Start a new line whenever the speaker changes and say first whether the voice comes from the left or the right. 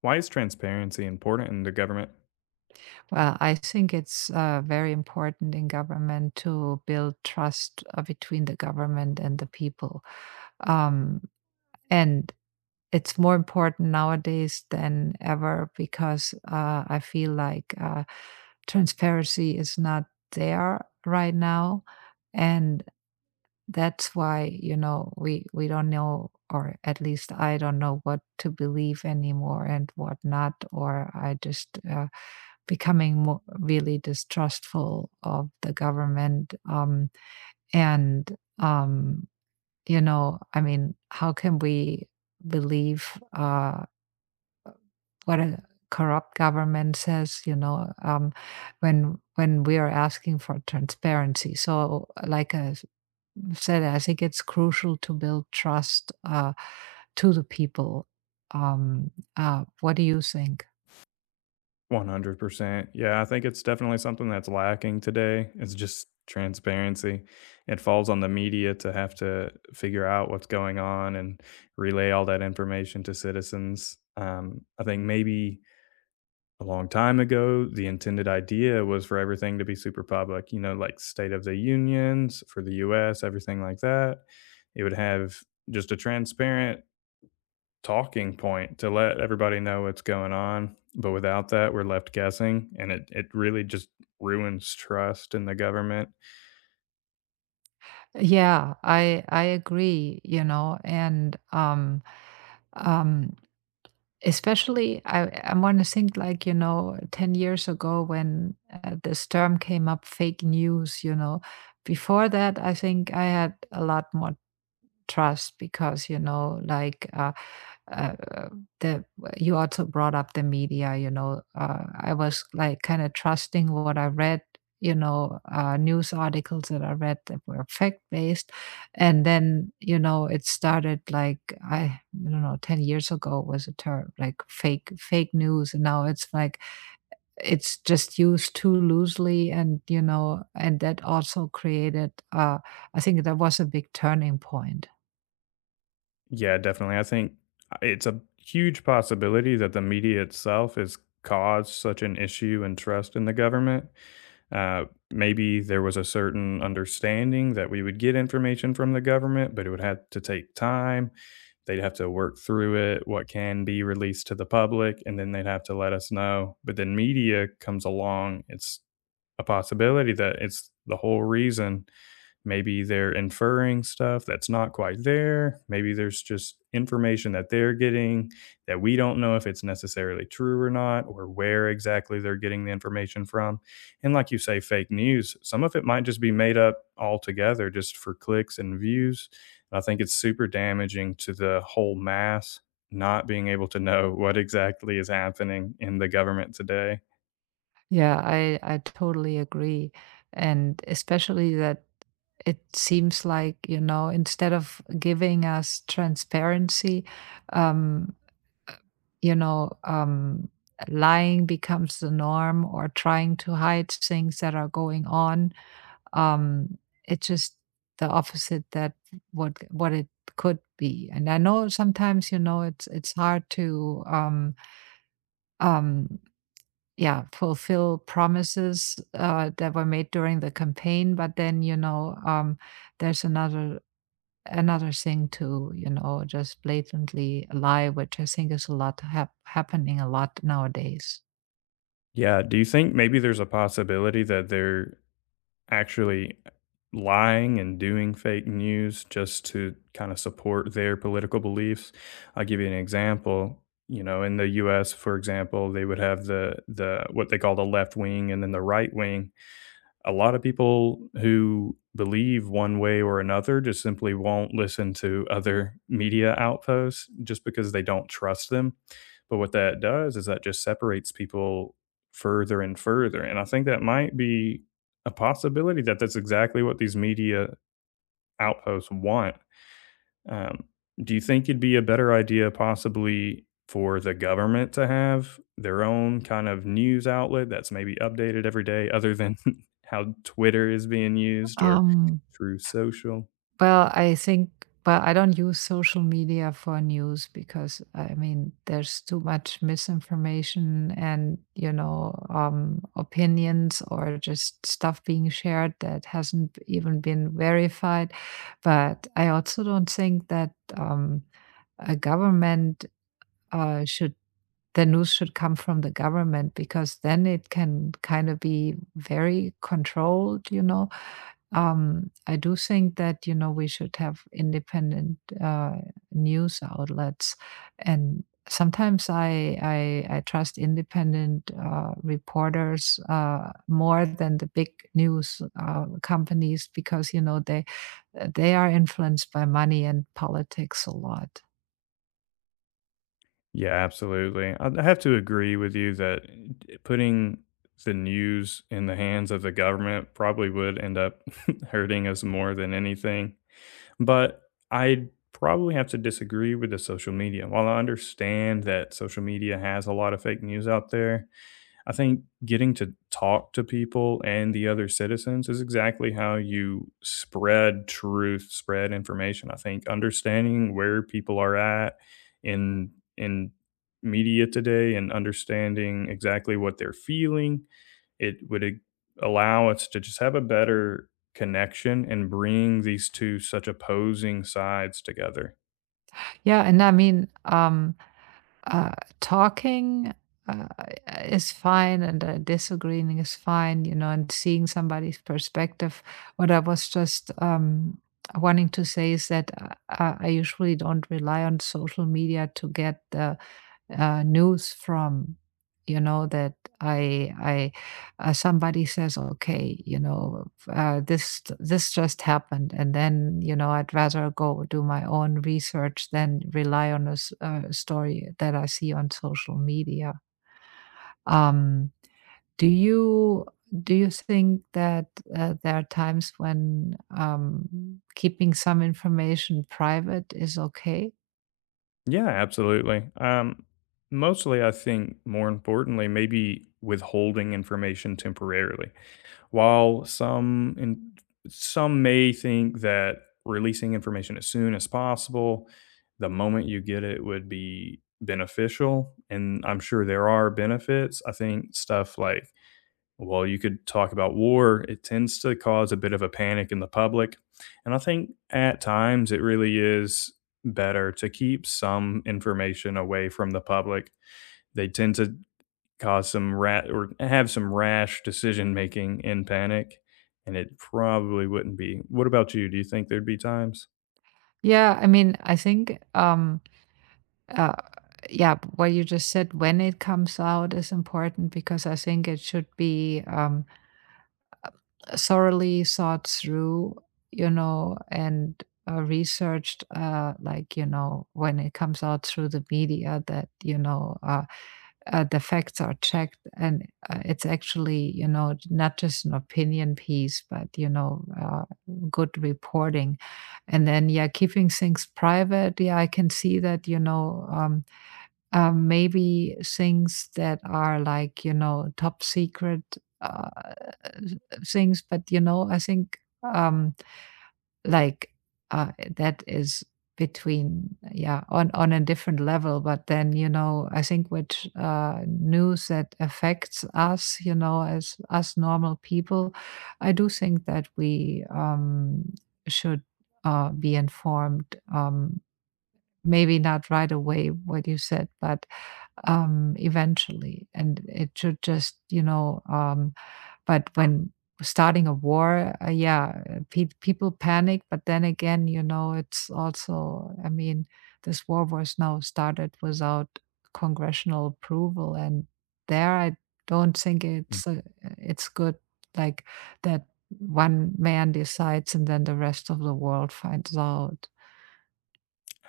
left: Why is transparency important in the government?
right: Well, I think it's very important in government to build trust between the government and the people. Um, and it's more important nowadays than ever because I feel like transparency is not there right now. And that's why, you know, we don't know, or at least I don't know what to believe anymore and what not. Or I just, becoming more, really distrustful of the government. And, um, you know, I mean, how can we believe uh, what a corrupt government says, you know, when we are asking for transparency. So, like I said, I think it's crucial to build trust to the people. Um, what do you think?
left: 100%. Yeah, I think it's definitely something that's lacking today. It's just transparency. It falls on the media to have to figure out what's going on and relay all that information to citizens. I think maybe a long time ago, the intended idea was for everything to be super public, you know, like State of the Unions for the US, everything like that. It would have just a transparent talking point to let everybody know what's going on, but without that, we're left guessing, and it really just ruins trust in the government.
right: Yeah, I agree, you know. And Um, Especially, I want to think like, you know, 10 years ago when this term came up, fake news, you know. Before that, I think I had a lot more trust because, you know, like, uh, uh, the, you also brought up the media, you know. I was like kind of trusting what I read, you know, news articles that I read that were fact based. And then, you know, it started like, I don't know, 10 years ago was a term like fake news. And now it's like, it's just used too loosely, and you know, and that also created, I think that was a big turning point.
left: Yeah, definitely. I think it's a huge possibility that the media itself has caused such an issue and trust in the government. Uh, Maybe there was a certain understanding that we would get information from the government, but it would have to take time. They'd have to work through it, what can be released to the public, and then they'd have to let us know. But then media comes along. It's a possibility that it's the whole reason. Maybe they're inferring stuff that's not quite there. Maybe there's just information that they're getting that we don't know if it's necessarily true or not, or where exactly they're getting the information from. And like you say, fake news, some of it might just be made up altogether just for clicks and views. I think it's super damaging to the whole mass not being able to know what exactly is happening in the government today.
right: Yeah, I totally agree. And especially that it seems like, you know, instead of giving us transparency, um, uh, you know, lying becomes the norm, or trying to hide things that are going on. Um, it's just the opposite that what it could be. And I know sometimes, you know, it's hard to, um yeah, fulfill promises that were made during the campaign. But then, you know, there's another thing to, you know, just blatantly lie, which I think is a lot happening a lot nowadays.
left: Yeah. Do you think maybe there's a possibility that there actually lying and doing fake news just to kind of support their political beliefs? I'll give you an example. You know, in the US, for example, they would have the what they call the left wing and then the right wing. A lot of people who believe one way or another just simply won't listen to other media outposts just because they don't trust them. But what that does is that just separates people further and further. And I think that might be a possibility that that's exactly what these media outposts want. um, do you think it'd be a better idea possibly for the government to have their own kind of news outlet that's maybe updated every day other than how Twitter is being used or
right: Um,
left: through social?
right: Well, I think, well, I don't use social media for news because I mean, there's too much misinformation and, you know, opinions or just stuff being shared that hasn't even been verified. But I also don't think that um, a government should the news should come from the government, because then it can kind of be very controlled, you know. I do think that, you know, we should have independent uh, news outlets. And sometimes I trust independent reporters more than the big news companies because, you know, they are influenced by money and politics a lot.
left: Yeah, absolutely. I have to agree with you that putting the news in the hands of the government probably would end up hurting us more than anything. But I probably have to disagree with the social media. While I understand that social media has a lot of fake news out there, I think getting to talk to people and the other citizens is exactly how you spread truth, spread information. I think understanding where people are at in in media today and understanding exactly what they're feeling, it would allow us to just have a better connection and bring these two such opposing sides together.
right: Yeah. And I mean, Uh, talking uh, is fine, and disagreeing is fine, you know, and seeing somebody's perspective. What I was just wanting to say is that I usually don't rely on social media to get the news from, you know, that I somebody says, okay, you know, this just happened. And then, you know, I'd rather go do my own research than rely on a story that I see on social media. um do you, do you think that there are times when keeping some information private is okay?
left: Yeah, absolutely. Mostly, I think more importantly, maybe withholding information temporarily. While some in, some may think that releasing information as soon as possible, the moment you get it would be beneficial, and I'm sure there are benefits. I think stuff like, well, you could talk about war. It tends to cause a bit of a panic in the public. And I think at times it really is better to keep some information away from the public. They tend to cause some rat or have some rash decision making in panic. And it probably wouldn't be. What about you? Do you think there'd be times?
right: Yeah, I mean, I think, Uh, yeah, what you just said, when it comes out is important because I think it should be thoroughly thought through, you know, and researched, like, you know, when it comes out through the media, that, you know, the facts are checked, and it's actually, you know, not just an opinion piece, but, you know, good reporting. And then, yeah, keeping things private, yeah, I can see that, you know, maybe things that are like, you know, top secret uh, things. But you know, I think, um like uh, that is between, yeah, on a different level. But then, you know, I think which news that affects us, you know, as us normal people, I do think that we should be informed, um maybe not right away, what you said, but eventually, and it should just, you know. But when starting a war, yeah, people panic. But then again, you know, it's also, I mean, this war was now started without congressional approval, and there I don't think it's good, like, that one man decides and then the rest of the world finds out.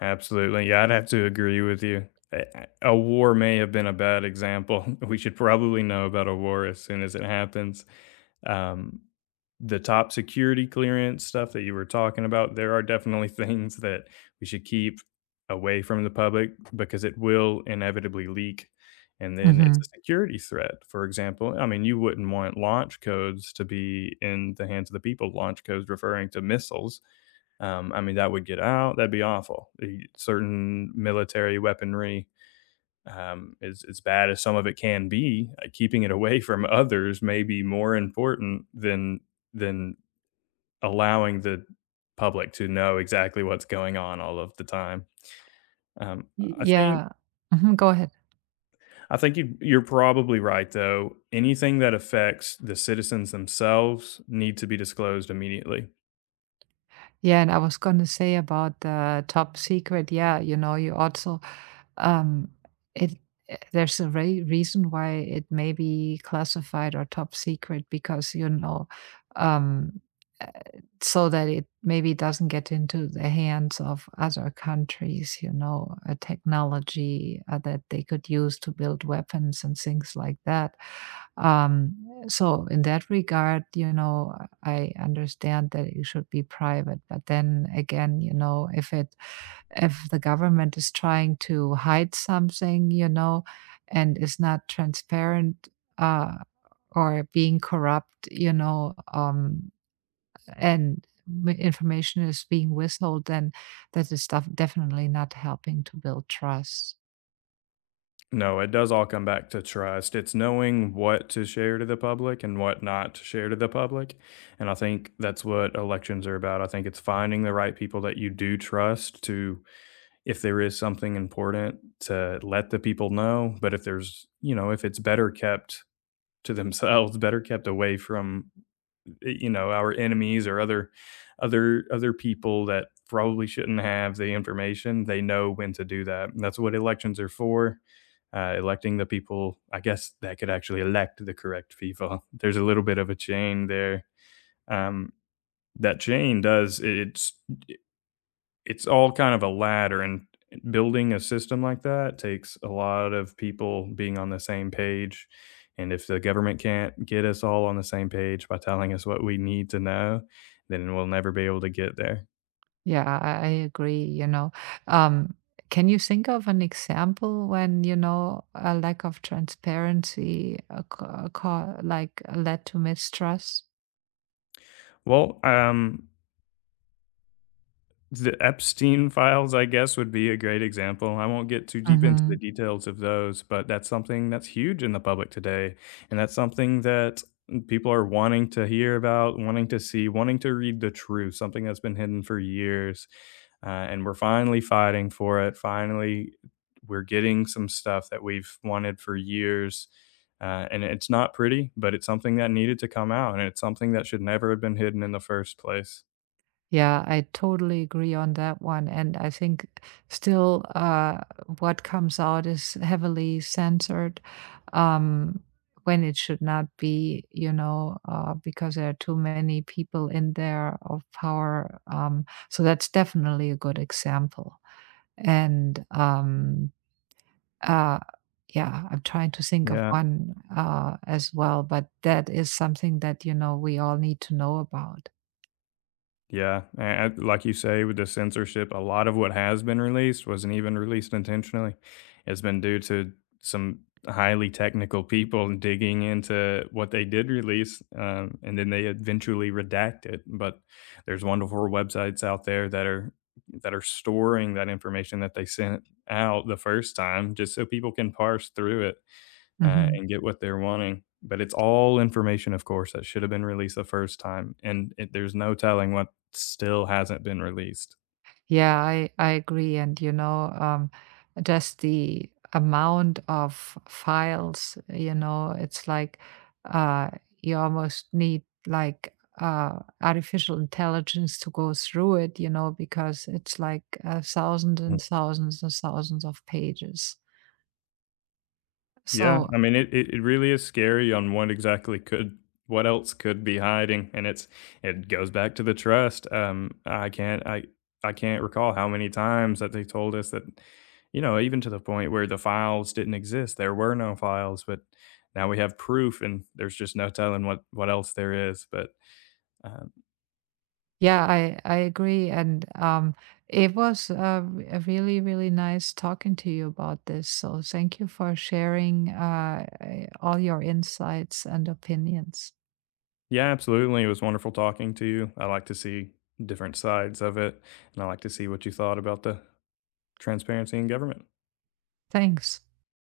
left: Absolutely. Yeah, I'd have to agree with you. A war may have been a bad example. We should probably know about a war as soon as it happens. Um, the top security clearance stuff that you were talking about, there are definitely things that we should keep away from the public because it will inevitably leak. And then it's a
right: Hmm.
left: security threat. For example, I mean, you wouldn't want launch codes to be in the hands of the people, launch codes referring to missiles. I mean, that would get out. That'd be awful. The certain military weaponry, as bad as some of it can be, keeping it away from others may be more important than allowing the public to know exactly what's going on all of the time. Um,
right: Y-
left: I think
right: Yeah. Mhm, go ahead.
left: I think you're probably right though. Anything that affects the citizens themselves need to be disclosed immediately.
right: Yeah, and I was gonna say about the top secret. Yeah, you know, you also, um, it there's a re reason why it may be classified or top secret, because you know, um, uh, so that it maybe doesn't get into the hands of other countries. You know, a technology that they could use to build weapons and things like that. Um, so in that regard, you know, I understand that it should be private, but then again, you know, if it, if the government is trying to hide something, you know, and is not transparent, uh, or being corrupt, you know, and information is being withheld, then that is stuff definitely not helping to build trust.
left: No, it does all come back to trust. It's knowing what to share to the public and what not to share to the public. And I think that's what elections are about. I think it's finding the right people that you do trust to, if there is something important, to let the people know. But if there's, you know, if it's better kept to themselves, better kept away from you know, our enemies or other other other people that probably shouldn't have the information. They know when to do that, and that's what elections are for, electing the people, I guess, that could actually elect the correct people. There's a little bit of a chain there. um, that chain does, it's all kind of a ladder, and building a system like that takes a lot of people being on the same page, and if the government can't get us all on the same page by telling us what we need to know, then we'll never be able to get there.
right: Yeah, I agree, you know. um, can you think of an example when, you know, a lack of transparency like led to mistrust?
left: Well, the Epstein files, I guess, would be a great example. I won't get too deep into
right: Hmm.
left: the details of those, but that's something that's huge in the public today. And that's something that people are wanting to hear about, wanting to see, wanting to read the truth, something that's been hidden for years. And we're finally fighting for it. Finally, we're getting some stuff that we've wanted for years. And it's not pretty, but it's something that needed to come out. And it's something that should never have been hidden in the first place.
right: Yeah, I totally agree on that one. And I think still, what comes out is heavily censored, um, when it should not be, you know, because there are too many people in there of power. So that's definitely a good example. And, uh, yeah, I'm trying to think of
left: Yeah.
right: one, as well, but that is something that, you know, we all need to know about.
left: Yeah, like you say, with the censorship, a lot of what has been released wasn't even released intentionally. It's been due to some highly technical people digging into what they did release, and then they eventually redact it. But there's wonderful websites out there that are storing that information that they sent out the first time, just so people can parse through it
right: Mhm.
left: and get what they're wanting. But it's all information, of course, that should have been released the first time, and it, there's no telling what still hasn't been released.
right: Yeah, I agree, and, you know, just the amount of files, you know, it's like, uh, you almost need, like, artificial intelligence to go through it, you know, because it's like, thousands
left: Mm.
right: and thousands and thousands of pages.
left: Yeah,
right: So,
left: I mean, it, it really is scary on what exactly could what else could be hiding, and it's it goes back to the trust. I can't recall how many times that they told us that, you know, even to the point where the files didn't exist, there were no files, but now we have proof, and there's just no telling what else there is. But Um,
right: yeah, I agree, and it was really really nice talking to you about this. So thank you for sharing all your insights and opinions.
left: yeah, absolutely. It was wonderful talking to you. I like to see different sides of it, and I like to see what you thought about the transparency in government.
right: Thanks.